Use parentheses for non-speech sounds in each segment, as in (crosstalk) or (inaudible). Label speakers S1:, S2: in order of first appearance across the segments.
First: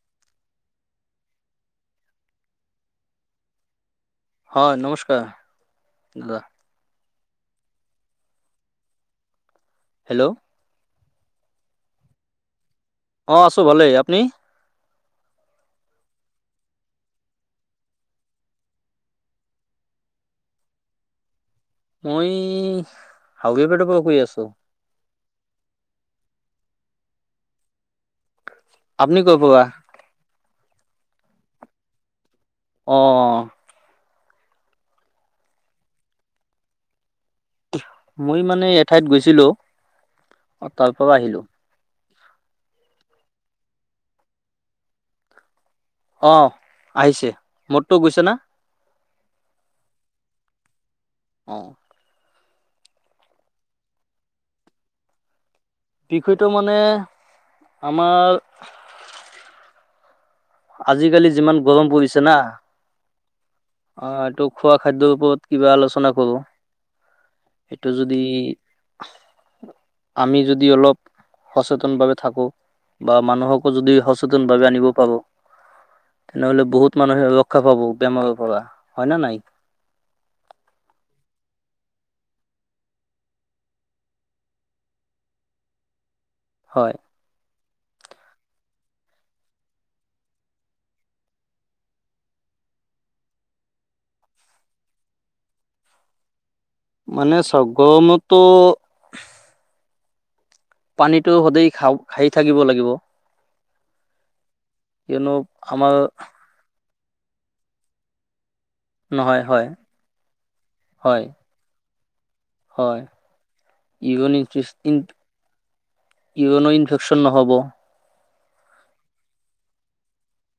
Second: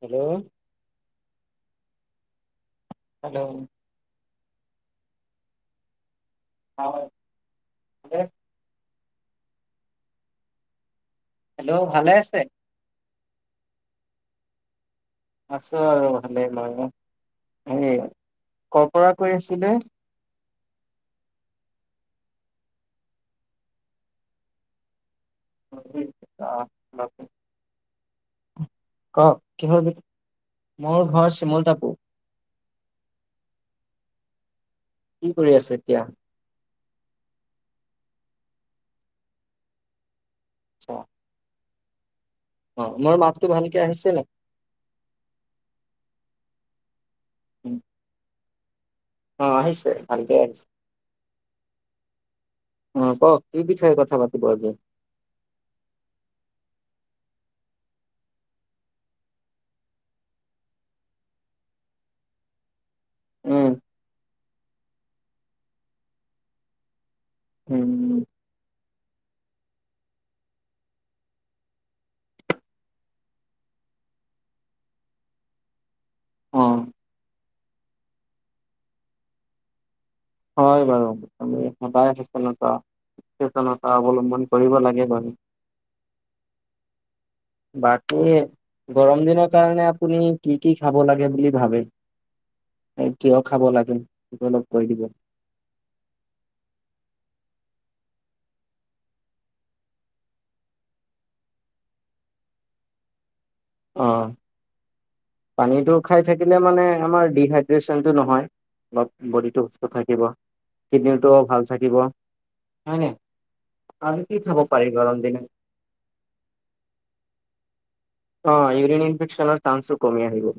S1: Hello. Hello?
S2: হয়, নমস্কাৰ দাদা।
S1: হয়, ত
S2: হেল্ল'?
S1: হেল্ল' ভালে আছে।
S2: অ, আছো ভালেই আপুনি?
S1: আছো আৰু ভালেই ল হ, কৰ পৰা কৈ আছিলে?
S2: মই হাউবে, পেটৰ পৰা কৈ আছো।
S1: অখম।
S2: আপুনি ক'ৰ
S1: কওক
S2: পৰা
S1: কিহ মোৰ ঘৰ চিমল তাপুৰ।
S2: অ'।
S1: কি কৰি আছে এতিয়া?
S2: মই মানে এ, ঠাইত গৈছিলো অ,
S1: আচ্ছা,
S2: তাৰ পৰা আহিলো।
S1: অ, মোৰ মাতটো ভালকে আহিছে ন।
S2: অ, আহিছে মোৰতটো গৈছে না।
S1: অ, আহিছে ভালকে আহিছে।
S2: অ'।
S1: আহ কওক এই বিষয়ে কথা পাতি ব, যায়।
S2: বিষয়টো মানে আমাৰ আজিকালি যিমান গৰম পৰিছে না,
S1: উম
S2: অ, এইটো খোৱা খাদ্যৰ ওপৰত কিবা আলোচনা কৰো। সেইটো যদি,
S1: উম
S2: আমি যদি অলপ সচেতনভাৱে থাকো, বা মানুহকো যদি সচেতনভাৱে আনিব পাব।
S1: অ
S2: তেনেহ'লে, বহুত মানুহে ৰক্ষা পাব বেমাৰ পৰা। হয়নে নাই?
S1: হয় বাৰু। আমি সদায় সচেনটা চেতনতা অৱলম্বন কৰিব লাগে বাৰু।
S2: হয়।
S1: বাকী গৰম দিনৰ কাৰণে, আপুনি কি কি খাব লাগে বুলি ভাবে? এই, কিয় খাব লাগে? সেইটো অলপ কৈ দিব।
S2: মানে চগমটো পানীটো সদাই খাওক, খাই থাকিব লাগিব।
S1: অ,
S2: কিয়নো
S1: পানীটো
S2: আমাৰ
S1: খাই থাকিলে মানে আমাৰ ডিহাইড্ৰেশ্যনটো নহয়। অলপ
S2: নহয়
S1: বডিটো
S2: হয়
S1: সুস্থ থাকিব,
S2: হয়
S1: কিডনীটো ভাল থাকিব।
S2: হয়।
S1: আৰু কি খাব পাৰি
S2: ইভনিউত্ৰিছইন
S1: গৰম
S2: টো
S1: দিনত
S2: ইউৰিনৰ ইনফেকশ্যন নহব।
S1: অ, ইউৰিন ইনফেকচনৰ চান্সো কমি আহিব।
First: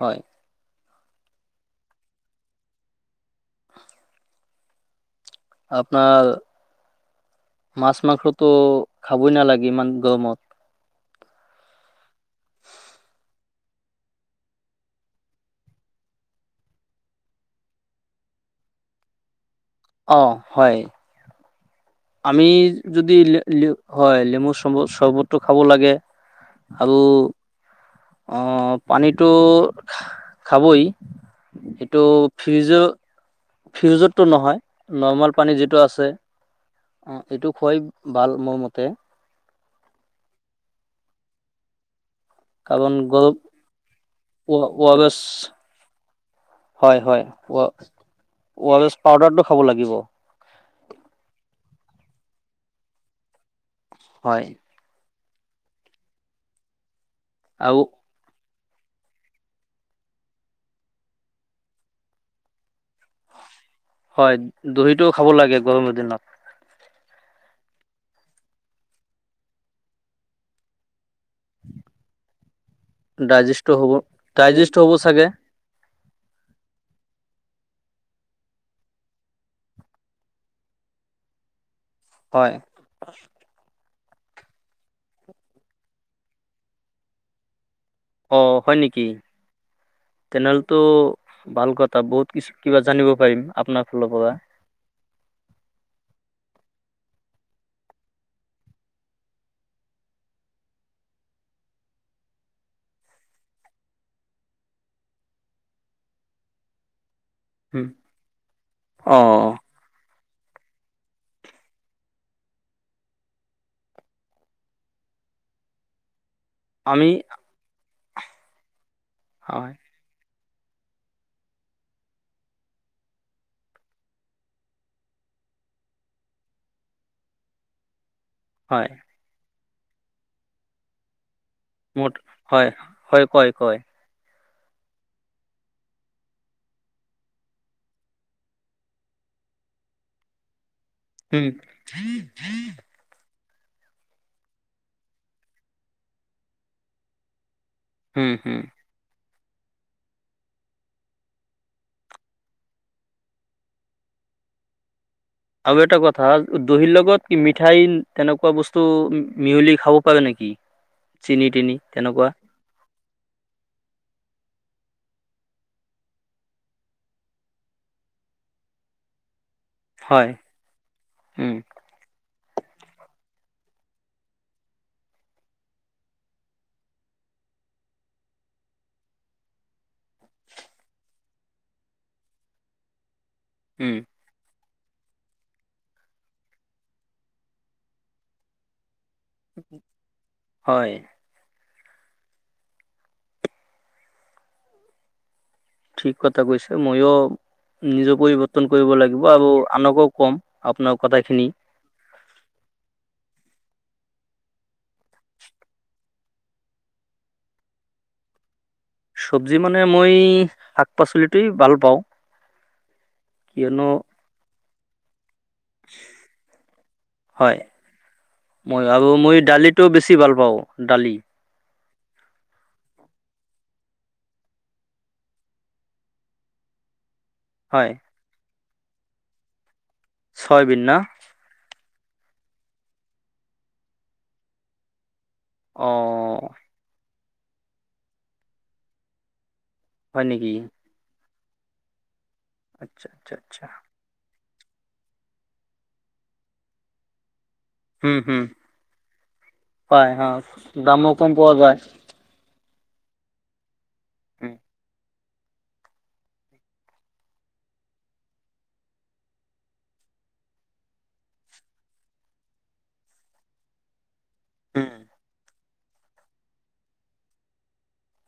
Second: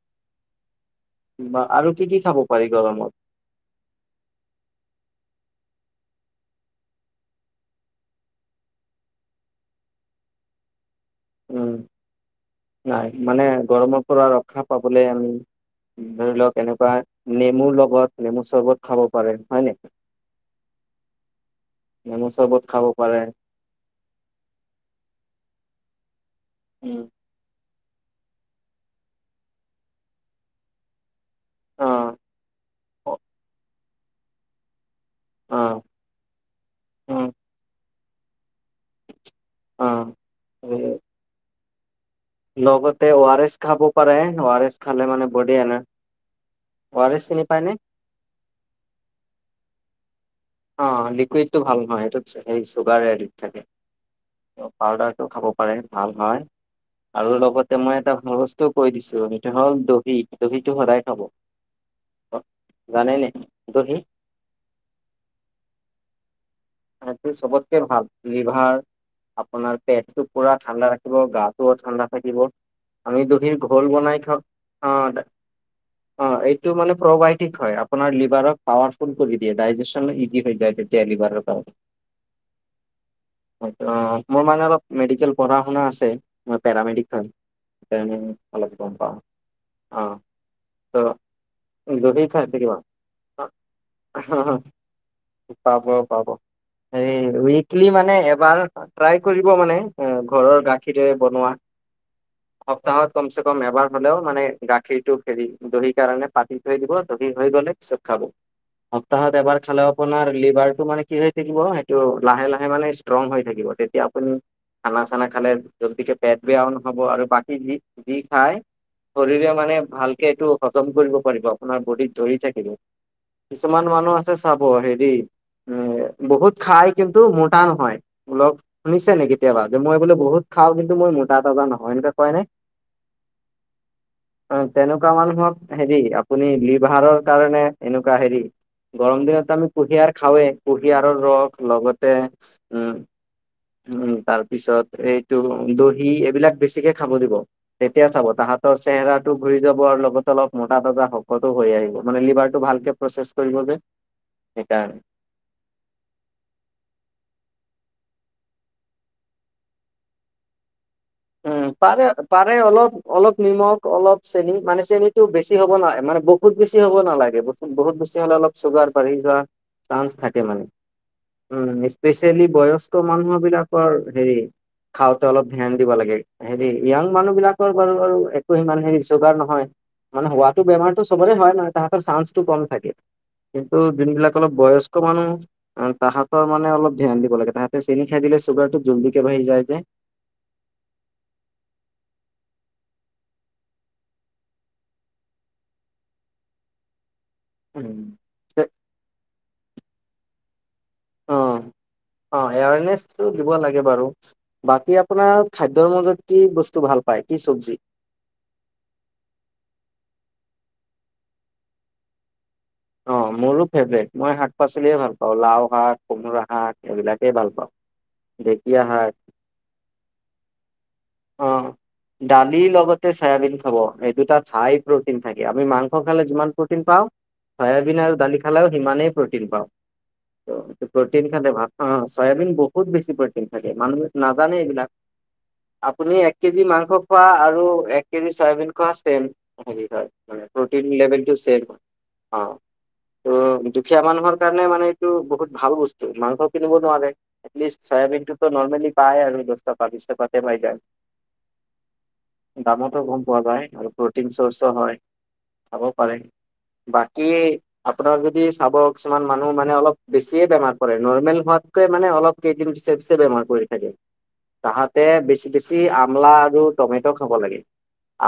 S2: হয়।
S1: বা আৰু কি, কি খাব পাৰি গৰমত?
S2: আপোনাৰ মাছ, মাংসটো খাবই নালাগে ইমান গৰমত।
S1: উম
S2: (inaudible)
S1: নাই, মানে গৰমৰ পৰা ৰক্ষা পাবলৈ আমি ধৰি লওক এনেকুৱা, নেমুৰ লগত, নেমু চৰ্বত খাব পাৰে। হয় নে?
S2: অ, হয়।
S1: নেমু
S2: আমি
S1: চৰ্বত খাব
S2: যদি
S1: পাৰে
S2: লে, লেম, হয়, লেমু চৰ্ব-চৰ্বতটো খাব লাগে।
S1: উম
S2: আবু অ, পানীটো খাবই। সেইটো
S1: অ',
S2: ফ্ৰিজৰ,
S1: অ',
S2: ফ্ৰউজতটো নহয়? নৰ্মেল পানী
S1: অ
S2: যিটো আছে,
S1: উম,
S2: সেইটো খুৱাই ভাল মোৰ মতে।
S1: অ, উম।
S2: কাৰণ
S1: লগতে অ,
S2: গল
S1: আৰ এছ খাব পাৰে, অ, আৰ এছ খালে
S2: ৱাৰেছ
S1: মানে বডি এনা
S2: হয়, হয়। ৱা, ৱাৰেছ পাউডাৰটো খাব লাগিব।
S1: অ, লিকুইডটো ভাল নহয়, এইটোত হেৰি চুগাৰ এডিত থাকে।
S2: হয়
S1: পাউদাৰ টো খাব পাৰে ভাল হয়। আৰু লগতে মই এটা ভাল বস্তু টো, কৈ দিছো, হেইটো হ'ল দহি, দহিটো সদায় খাব। জানেনে দহি
S2: হয়, দহিটো খাব লাগে, গৰমৰ দিনত।
S1: হেইটো চবতকে ভাল। লিভাৰ আপোনাৰ পেটটো পুৰা ঠাণ্ডা ৰাখ ব, গাটো ঠাণ্ডা থাকিব, আমি দহি
S2: ডাইজেষ্ট
S1: ঘোল
S2: হ'ব
S1: বনাই খাওঁ,
S2: ডাইজেষ্ট হ'ব
S1: অ'।
S2: চাগে
S1: অ, এইটো মানে প্ৰভাইড। ঠিক হয়। আপোনাৰ লিভক পাৱাৰফুল কৰি দিয়ে, ডাইজে্যনত ইজি হৈ যায় তেতিয়া লিভাৰৰ কাৰণে।
S2: হয়
S1: (unintelligible) মোৰ মানে অলপ মেডিকেল পঢ়া শুনা আছে। পেৰা মেডিকেল। এনে অলপ গম পাও, অ'।
S2: তেনেহলেটো
S1: ত
S2: ভাল কথা।
S1: দহি
S2: বহুত
S1: খাই
S2: কিছু
S1: থাকিবা
S2: কিবা জানিব পাৰিম, আপোনাৰ ফালৰ পৰা।
S1: পাব, পাব। এই, উইক্লি মানে এবাৰ ট্ৰাই কৰিব মানে, ঘৰৰ গাখীৰে বনোৱা। সপ্তাহত কমচে-কম এবাৰ হলেও মানে, গাখীৰটো হেৰি, দহি কাৰণে পাতি থৈ দিব। দহি হৈ গলে পিছত খাব।
S2: অ
S1: সপ্তাহত এবাৰ খালেও আপোনাৰ, লিভাৰ টো মানে কি হয় থাকিব, সেইটো লাহে লাহে মানে ষ্ট্ৰং হৈ থাকিব। তেতিয়া আপুনি খানা-চানা খালে জল্দিকে পেট বেয়াও নহব
S2: আমি
S1: আৰু বাকী যি, যি খাই, শৰীৰে
S2: হয়
S1: মানে ভালকে এইটো খতম কৰিব পাৰিব, আপোনাৰ বডিত ধৰি থাকিব। কিছুমান মানুহ আছে চাব হেৰি এ বহুত খাই কিন্তু মোটা নহয় লগ
S2: হয়
S1: শুনিছে নে, কেতিয়াবা? মই বোলে বহুত খাওঁ। কিন্তু মই মো তা, তজা নহয়
S2: মোৰ
S1: এনেকুৱা কয় নাই।
S2: হয় হয় কয় কয়
S1: অ, তেনেকুৱা মানুহক হেৰি আপুনি লিভাৰৰ কাৰণে এনেকুৱা হেৰি গৰম দিনত আমি কুহিয়াৰ খাওঁৱেই কুহিয়াৰৰ
S2: উম,
S1: ৰস লগতে, উম। উম, তাৰপিছত এইটো দহি এইবিলাক বেছিকে খাব দিব। তেতিয়া চাব
S2: উম, উম।
S1: তাহাঁতৰ চেহেৰা ঘূৰি যাব আৰু লগতে অলপ মতা তজা শকতো হৈ আহিব মানে লিভাৰটো ভালকে প্ৰচেছ কৰিব যে। সেইকাৰণ
S2: আৰু এটা কথা দহিৰ লগত কি মিঠাই তেনেকুৱা বস্তু মিহলি খাব পাৰে নেকি। চেনি
S1: উম,
S2: তেনি
S1: পাৰে,
S2: তেনেকুৱা
S1: পাৰে, অলপ, অলপ নিমখ অলপ চেনি মানে চেনীটো বেছি হ'ব নাগ মান বহুত বেছি হ'ব নালাগে। বতু বহুত বেছি হ'লে অলপ চুগাৰ বাঢ়ি যোৱা। চান্স
S2: হয়
S1: থাকে মানে
S2: উম
S1: উ, স্পেচিয়েলি বয়স মানুহ বিলাকৰ হেৰি খাওঁতে অলপ ধান দিব লাগে হেৰি য়াং মানুহ বিলাকৰ বাৰু আৰু একো সিমান হেৰি যোগাৰ নহয়। মানে হোৱাাতটো বেমাৰতটো সবৰে হয়, নাই, তাহাঁতৰ চান্সটো কম থাকে। কিন্তু
S2: উম
S1: যিবিলাক অলপ বয়স মানুহ তাহতৰ মানে অলপ ধ্যান দিব লাগে তাহাঁতে চেনি খাই দিলে চুগাৰটো জল্দি কে, ভাই যায়তে।
S2: হয়। ঠিক কথা কৈছে, ময়ো নিজে পৰিৱৰ্তন কৰিব লাগিব আৰু আনকও কম আপোনাৰ কথাখিনি।
S1: অ', অ', এৱাৰনেছটো দিব লাগে। বাৰু বাকী আপোনাৰ খাদ্যৰ মাজত কি বস্তু ভাল পায়, কি চবজি?
S2: চব্জি মানে মই শাক পাচলিটেই ভাল পাওঁ।
S1: অ, মোৰো
S2: কিয়নো
S1: ফেভৰেট মই শাক, পাচলিয়ে ভাল পাওঁ। লাও শাক, কোমোৰা শাক, এইবিলাকেই ভাল
S2: হয়
S1: পাওঁ। ঢেকীয়া
S2: মই আৰু
S1: শাক
S2: মই দালিটো বেছি ভাল পাওঁ, দালি।
S1: দালি লগতে চয়াবিন খাব, এই দুটাত হাই প্ৰটিন থাকে। আমি মাংস খালে যিমান প্ৰটিন পাওঁ।
S2: হয়
S1: চয়াবিন আৰু দালি খালেও সিমানেই প্ৰটিন পাওঁ ত
S2: চয়াবিন না
S1: প্ৰটিন খালে ভাল অ', চয়াবিন বহুত বেছি প্ৰটিন থাকে মানুহে নাজানে এইবিলাক। আপুনি এক
S2: অ'
S1: কেজি মাংস খোৱা আৰু এক কেজি চয়াবিন খোৱা চেম। হেৰি হয় মানে প্ৰটিন লেভেলটো চেম হয় অ',
S2: আচ্ছা আচ্ছা আচ্ছা
S1: ত' দুখীয়া মানুহৰ কাৰণে মানে এইটো বহুত ভাল বস্তু মাংস কিনিব নোৱাৰে এটলিষ্ট
S2: হুম
S1: চয়াবিন
S2: হুম
S1: টোতো নৰ্মেলি পায় আৰু দহটা প বিছ
S2: পাই
S1: টকা
S2: অ'
S1: পাই যায়
S2: দামো কম পোৱা যায়।
S1: দামতো গম পোৱা যায় আৰু প্ৰটিন চৰ্চো হয় খাব পাৰে। বাকী আপোনাৰ যদি চাব কিছুমান মানুহ মানে অলপ বেছিয়ে বেমাৰ পৰে নৰ্মেল হোৱাত কে মানে অলপ কেইদিন পিছে পিছে বেমাৰ পৰি থাকে
S2: উম,
S1: তাহত বেছি আমলা আৰু টমেটো খাব লাগে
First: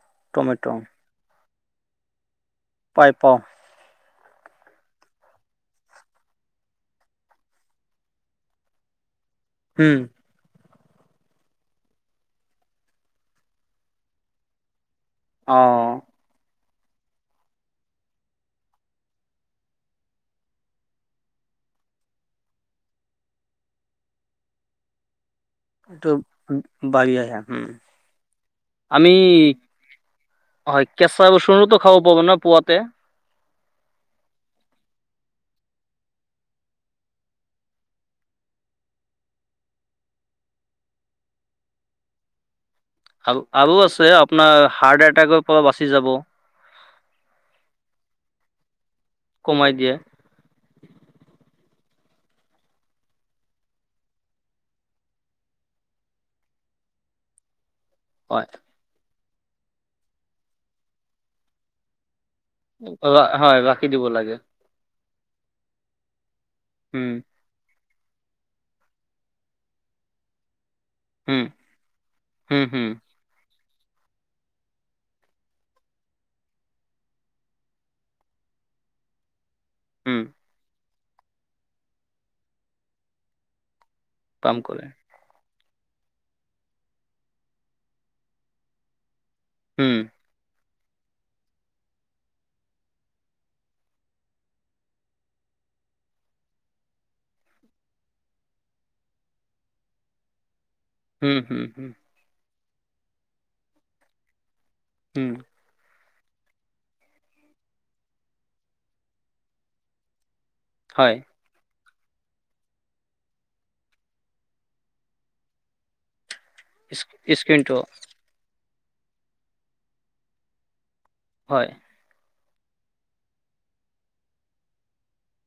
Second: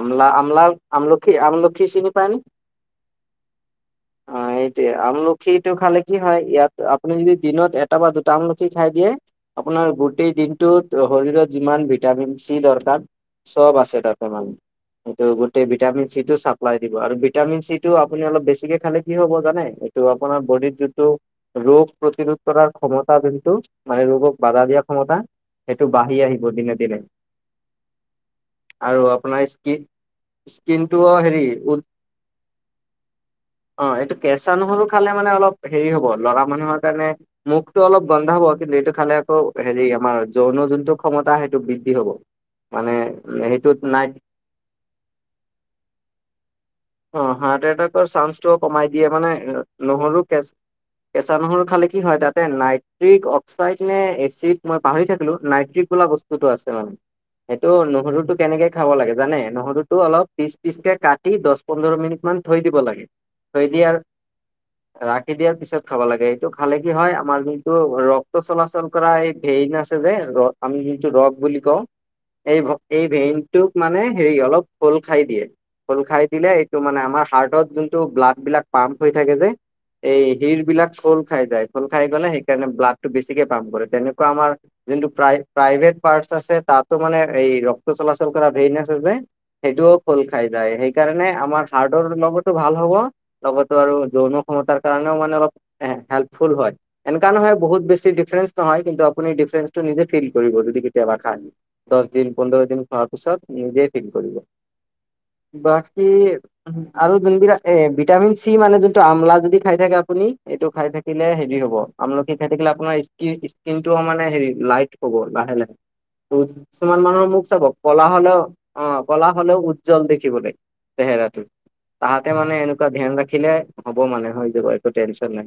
S1: আমলা, আমলা,
S2: টমেট'
S1: আমলখি আম ঘিচি পায়নে
S2: পাই পাওঁ।
S1: সেইটয়ে আমলখিটো খালে কি হয় ইয়াত আপুনি যদি দিনত এটা বা দুটা আমলখি খাই দিয়ে আপোনাৰ
S2: উম,
S1: গোটেই দিনটোত শৰীৰত যিমান ভিটামিন চি দৰকাৰ চব আছে ততে মান সেইটো গোটেই
S2: অ',
S1: ভিটামিন চিটো চাব ভিটামিন চিটো আপুনি অলপ বেছিকে খালে কি হ'ব জানে এইটো আপোনাৰ বডি যোনটো ৰোগ প্ৰতিৰোধ কৰাৰ ক্ষমতা যোন টো মানে ৰোগক বাধা দিয়া ক্ষমতা সেইটো
S2: এইটো
S1: বাঢ়ি আহি
S2: বাঢ়ি আহে উম।
S1: আৰু
S2: আমি
S1: আপোনাৰ স্কি
S2: হয় কেচা (unintelligible) খাব পাব ন পুৱাতে।
S1: অ', এইটো কেচা নহৰু খালে মানে অলপ হেৰি হ'ব লৰা মানুহৰ কাৰণে মুখটো অলপ গোন্ধব কিন্তু এইটো খালে আকৌ হেৰি আমাৰ যৌন যোনটো ক্ষমতা সেইটো বৃদ্ধি হব। মানে
S2: আ, আৰু
S1: সেইটোত নাই
S2: আছে আপোনাৰ হাৰ্ট এটাক পৰা বাচি যাব।
S1: অ', হাৰ্ট এটাক চান্সটোও কমাই দিয়ে মানে
S2: কমাই দিয়ে।
S1: নহৰু কেচ কেচা নহৰু খালি কি হয় তাতে নাইট্ৰিক অক্সাইড নে এচিড মই পাহৰি থাকিলোঁ নাইট্ৰিক লা বস্তুতটো আছে মানে সেইটো নহৰুতটো
S2: হয়,
S1: কেনেকে খাব লাগে জানে নহৰুতো অলপ পিচ পিচ কে কাটি দহ পোন্ধৰ মিনিট মান থৈ দিব লাগে
S2: ৰা হয়,
S1: থৈ
S2: ৰাখি
S1: দিয়াৰ
S2: দিব লাগে,
S1: ৰা দিয়াৰ পিছত খাব লাগে এইটো খালে কি
S2: উম,
S1: হয় আমাৰ যোনটো ৰক্ত চলাচল কৰা এই ভেইন আছে যে, ৰ আমি যিটো ৰক
S2: উম,
S1: বুলি কওঁ, এই
S2: হুম,
S1: ভক
S2: হুম,
S1: ভেইন তোক মানে হেৰি অলপ খোল খাই দিয়ে। খোল খাই দিলে এইটো মানে আমাৰ হাৰ্টত যোনটো ব্লাড বিলাক পাম্প হৈ থাকে যে
S2: হুম,
S1: এই শিৰ বিলাক খোল খাই যায় খোল খাই গলে সেইকাৰণে ব্লাড টো বেছিকে পাম্প কৰে। তেনেকুৱা আমাৰ
S2: কাম কৰে,
S1: যোনটো প্ৰায় প্ৰাইভেট পাৰ্টচ আছে তাতো মানে এই ৰক্ত চলাচল কৰা ভেইন আছে যে সেইটোও
S2: উম,
S1: খোল খাই যায় সেই সেইকাৰণে আমাৰ হাৰ্ড লগতো ভাল হ'ব। লগতো আৰু যৌন ক্ষমতাৰ কাৰণেও মানে অলপ হেল্পফুল হয় এনেকা নহয় বহুত বেছি ডিফাৰন্স নহয়। কিন্তু আপুনি ডিফাৰেণন্সটো নিজে ফিল কৰিব যদি কেতিয়াবা
S2: হুম,
S1: খাই
S2: হুম, হুম,
S1: দহ দিন পোন্ধৰ দিন খোৱাৰ পিছত নিজে ফিল কৰিব
S2: হুম,
S1: বা কি আৰু যোনবিলাক এ ভিটামিন চি মানে যোনটো আমলা যদি খাই থাকে আপুনি এইটো খাই
S2: হয়,
S1: থাকিলে হেৰি হব আমলখি খাই থাকিলে আপোনাৰ স্কিন টো মানে হেৰি লাইট হ'ব লাহে লাহে টো কিছুমান
S2: ইচ
S1: মানুহৰ মোক চাব
S2: স্ক্ৰীনটো
S1: কলা হলেও অ', কলা হলেও উজ্জ্বল দেখিব চেহেৰাটো
S2: হয়,
S1: তাহাত তাতে মানে এনেকুৱা ধ্যান ৰাখিলে হ'ব মানে হৈ যাব একো টেনচন নাই।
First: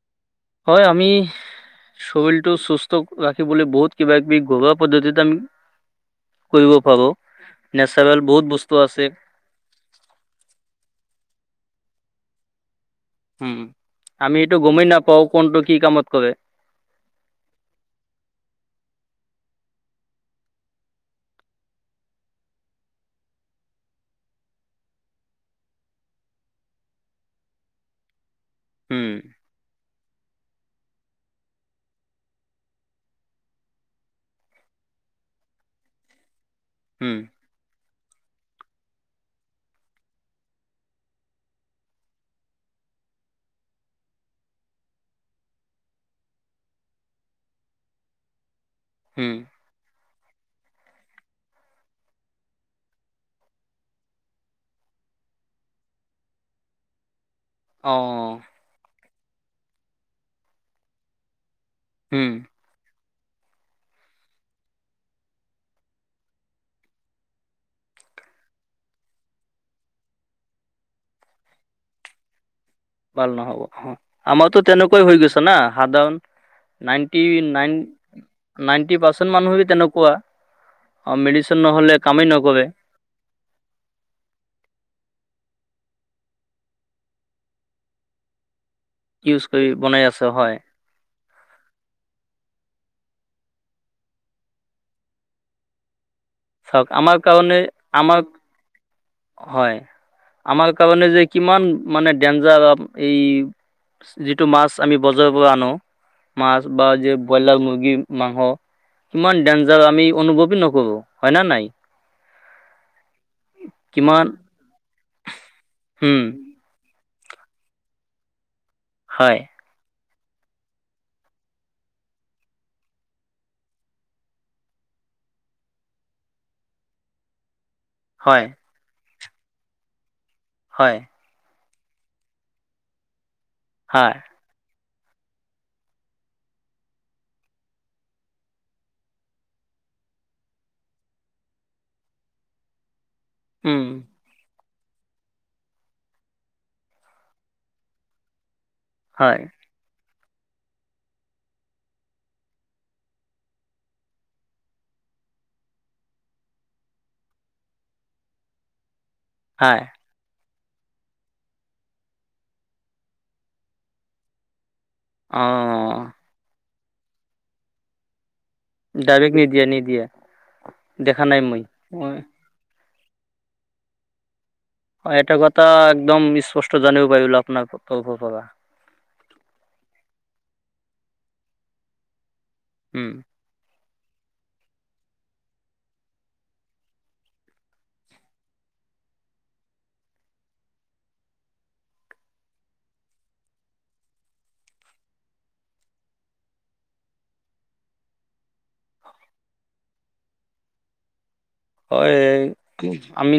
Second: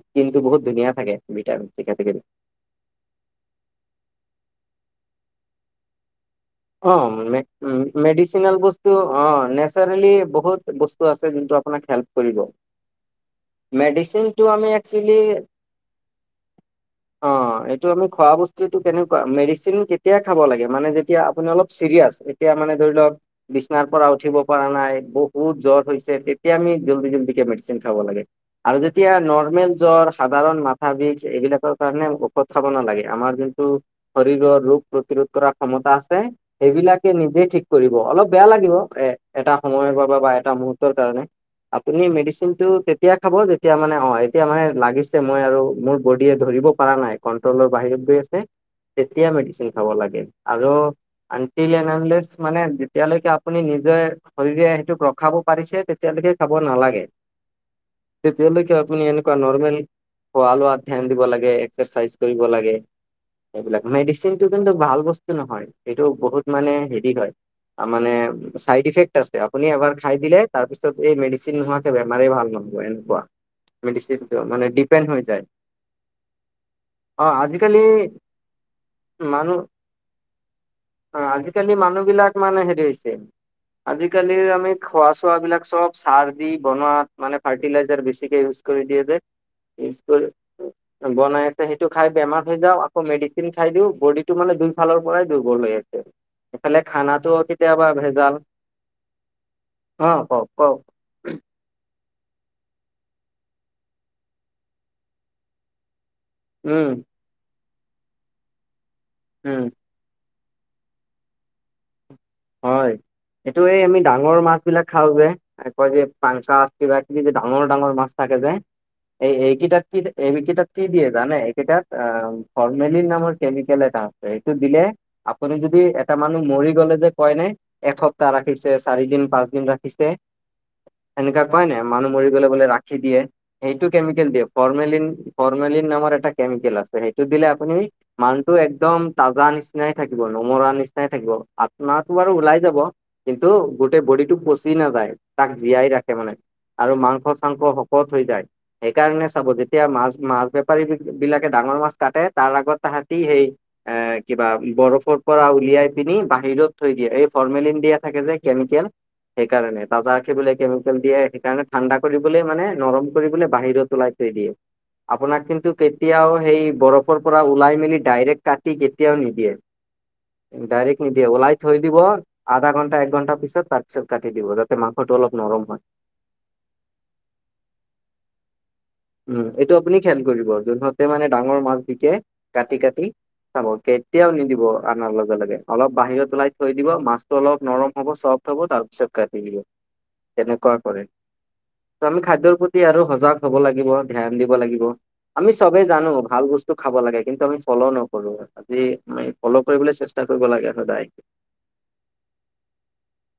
S1: স্কিনটো বহুত
S2: হয়
S1: ধুনীয়া
S2: আমি
S1: থাকে ভিটামিন চি খাই থাকিলে।
S2: শৰীৰটো সুস্থ ৰাখি বুলি বহুত কিবা- কিবি ঘৰুৱা পদ্ধতিত আমি কৰিব
S1: অ,
S2: পাৰোঁ,
S1: মে,
S2: নেচাৰেল বহুত
S1: মেডিচনেল বস্তু
S2: আছে।
S1: অ, নেচাৰেলি বহুত বস্তু টো, আপোনাক হেল্প কৰিব।
S2: উম,
S1: মেডিচিনটো
S2: এইটো
S1: আমি
S2: গমেই
S1: একচেলি
S2: নাপাওঁ কোনটো কি কামত কৰে।
S1: অ, এইটো আমি খোৱা বস্তুটো কেনেকুৱা মেডিচিন কেতিয়াই খাব লাগে মানে যেতিয়া আপোনালোক চিৰিয়াচ এতিয়া মানে ধৰি লওক বিছনাৰ পৰা উঠিব পৰা নাই বহুত জ্বৰ হৈছে। তেতিয়া আমি জল জে মেডিচিন খাব লাগে আৰু
S2: উম,
S1: যেতিয়া নৰ্মেল জ্বৰ সাধাৰণ মাথা বিষ এ এইবিলাকৰ কাৰণে ঔষধ খব নালাগে। আমাৰ যোনটো শৰীৰৰ ৰোগ প্ৰতিৰোধ কৰাাৰ ক্ষমতা আছে। ছে সেইবিলাকে
S2: উম,
S1: নিজে ঠিক কৰিব অলপ বেয়া লাগিব এ এটা সময়ৰ বাবে বা এটা মুহুৰৰ্তৰ কাৰণে। আপুনি মেডিচিনটো তেতিয়া খাব যেতিয়া মানে অ এতিয়া মানে লাগিছে মই মোৰ বডীয়ে ধৈ ব পাৰা নাই, কণ্ট্ৰলৰ বাহিৰত গৈ আছে, তেতিয়া
S2: উম,
S1: মেডিচিন খাব লাগে আৰু উন্তিল ইয়া উনলেছ মানে যেতিয়ালৈকে আপুনি নিজে, শৰীৰে সেইটোক ৰখাব পাৰিছে, তেতিয়া তাকে খাব নালাগে।
S2: অ',
S1: তেতিয়ালৈকে আপুনি এনেকুৱা নৰ্মেল খোৱা লোৱাত ধ্যান দিব লাগে। এক্সাৰচাইজ
S2: উম,
S1: কৰিব লাগে, এইবিলাক মেডিচিনটো কিন্তু ভাল বস্তু নহয়। সেইটো বহুত মানে হেৰি হয়। মানে চাইড ইফেক্ট আছে, আপুনি এবাৰ খাই দিলে তাৰপিছত এই মেডিচিন নোহোৱাকে বেমাৰেই ভাল নহয়।
S2: ভাল নহ'ব। অ, আমাৰতো তেনেকুৱাই
S1: ডিপেণ্ড
S2: হৈ গৈছে
S1: যায়
S2: না সাধন নাইনটি
S1: অ
S2: নাইন,
S1: আজিকালি
S2: নাইনটি পাৰ্চেন্ট
S1: মানুহ
S2: মানুহো যদি তেনেকুৱা।
S1: অ
S2: মেডিচিন
S1: আজিকালি
S2: নহ'লে
S1: মানুহ
S2: কামেই
S1: বিলাক মানে
S2: নকৰে।
S1: হেৰি হৈছে আজিকালি আমি খোৱা চো চোবিলাক চব সাৰ দি বনাত মানে ফাৰ্টিলাইজাৰ বেছিকে ইউ কৰি দিয়ে যে।
S2: ইউজ কৰি বনাই
S1: সেইটো
S2: আছে হয়,
S1: বনাই পেলাই খাই বেমাৰ হৈ আ আকৌ মেডিচিন খাই দিও বডিটো মানে দুই ফালৰ পৰাই দুৰ্বল হৈ আছে। সফালে
S2: চাওক আমাৰ
S1: খানাতো
S2: কাৰণে
S1: কেতিয়াবা
S2: আমাৰ
S1: ভেজাল।
S2: হয়,
S1: অ কওক
S2: আমাৰ
S1: কওক
S2: কাৰণে যে কিমান মানে ডেঞ্জাৰ এই যিটো মাছ আমি বজাৰৰ পৰা আনো। মাছ বা
S1: উম
S2: যে ব্ৰইলাৰ মুৰ্গী মাংস কিমান
S1: উম
S2: ডেঞ্জাৰ আমি অনুভৱ নকৰো হয় ন, নাই।
S1: হয়, এইটো এই আমি
S2: কিমান
S1: ডাঙৰ মাছ বিলাক খাও যে, কয় যে
S2: উম
S1: পাংখাবাক যে, ডাঙৰ, ডাঙৰ মাছ থাকে যে এই
S2: হয়
S1: এইকেইটাত কি? এইকেইটাক কি দিয়ে জানে এইকেইটাত ফৰৰ্মেলিন নামৰ কেমিকেল এটা আছে, এইটো দিলে আপুনি যদি এটা মানুহ মৰি গলে যে হয়, ন, এসপ্তাহ
S2: হয়
S1: ৰাখিছে, চাৰি দিন, পাঁচ দিন ৰাখিছে।
S2: হয়।
S1: উপাই নাই, মানুহ মৰি গলে বোলে ৰাখি দিয়ে, সেইটো
S2: হয়
S1: কেমিকেল দিয়ে ফিন ফ, নামৰ এটা কেমিকেল আছে, সেইটো দিলে আপুনি মানটো একদম তাজা নিচিনাই থাকে। নমৰা নিচিনাই থাকিব। আত্মটো বাৰু ওলাই যাব কিন্তু
S2: উম
S1: গোটেই বডিক চি, নাযায় তাক জীয়াই ৰাখে মানে আৰু মাংস, চাংস শকত হৈ যায়। সেইকাৰণে
S2: হয়
S1: চাব যেতিয়া মাছ মাছ বেপাৰী বিলাকে ডাঙৰ মাছ কাটে, তাৰ আগত তাহাঁতি সেই আ, কিবা বৰফৰ পৰা উলিয়াই পিনি বাহিৰত থৈ দিয়ে, এই ফৰ্মেলিন দিয়া থাকে যে, কেমিকেল
S2: হয়
S1: সেইকাৰণে তাজা আখি ব কেমিকেল দিয়ে, সেইকাৰণে ঠাণ্ডা কৰিবলৈ মানে নৰম কৰিব বাহিৰত ওলাই থৈ দিয়ে। আপোনাক কিন্তু
S2: অঁ
S1: কেতিয়াও সেই বৰফৰ পৰা ওলাই মেলি ডাইৰেক্ট কাটি, কেতিয়াও
S2: ডাইৰেক্ট
S1: নিদিয়ে,
S2: নিদিয়ে
S1: ডাইৰেক্ট
S2: দেখা
S1: নিদিয়ে
S2: নাই
S1: ওলাই।
S2: মই
S1: থৈ দিব
S2: মই
S1: আধা ঘণ্টা, এক ঘণ্টাাৰ পিছত তাৰপিছত কাটি দিব।
S2: অ,
S1: মাংসটো অলপ
S2: এটা
S1: নৰম
S2: কথা
S1: হয়
S2: একদম স্পষ্ট জানিবও পাৰিল আপোনাৰ পাবা।
S1: উম, এইটো আপুনি খয়াল কৰিব যোনহতে মানে ডাঙৰ মাছ বিকে। কাটি, কাটি
S2: উম
S1: হ'ব কে এতিয়াও নিদিব অনাৰ লগে, লগে অলপ বাহিৰত ওলাই থৈ দিব। মাছতটো অলপ নৰম হ'ব চফ্ট হ'ব তাৰপিছত কাটি দিলোঁ তেনেকুৱা কৰে। আমি খাদ্যৰ প্ৰতি আৰু সজাগ হ'ব লাগে। লাগিব ধ্যান দিব লাগিব। আমি চবে জানোঁ ভাল বস্তু খাব লাগে, কিন্তু আমি ফ্ৰলো নকৰোঁ। আজি আম ফ্ৰলো কৰিবলৈ চেষ্টা কৰিব লাগে সদায়।
S2: হয় এই, আমি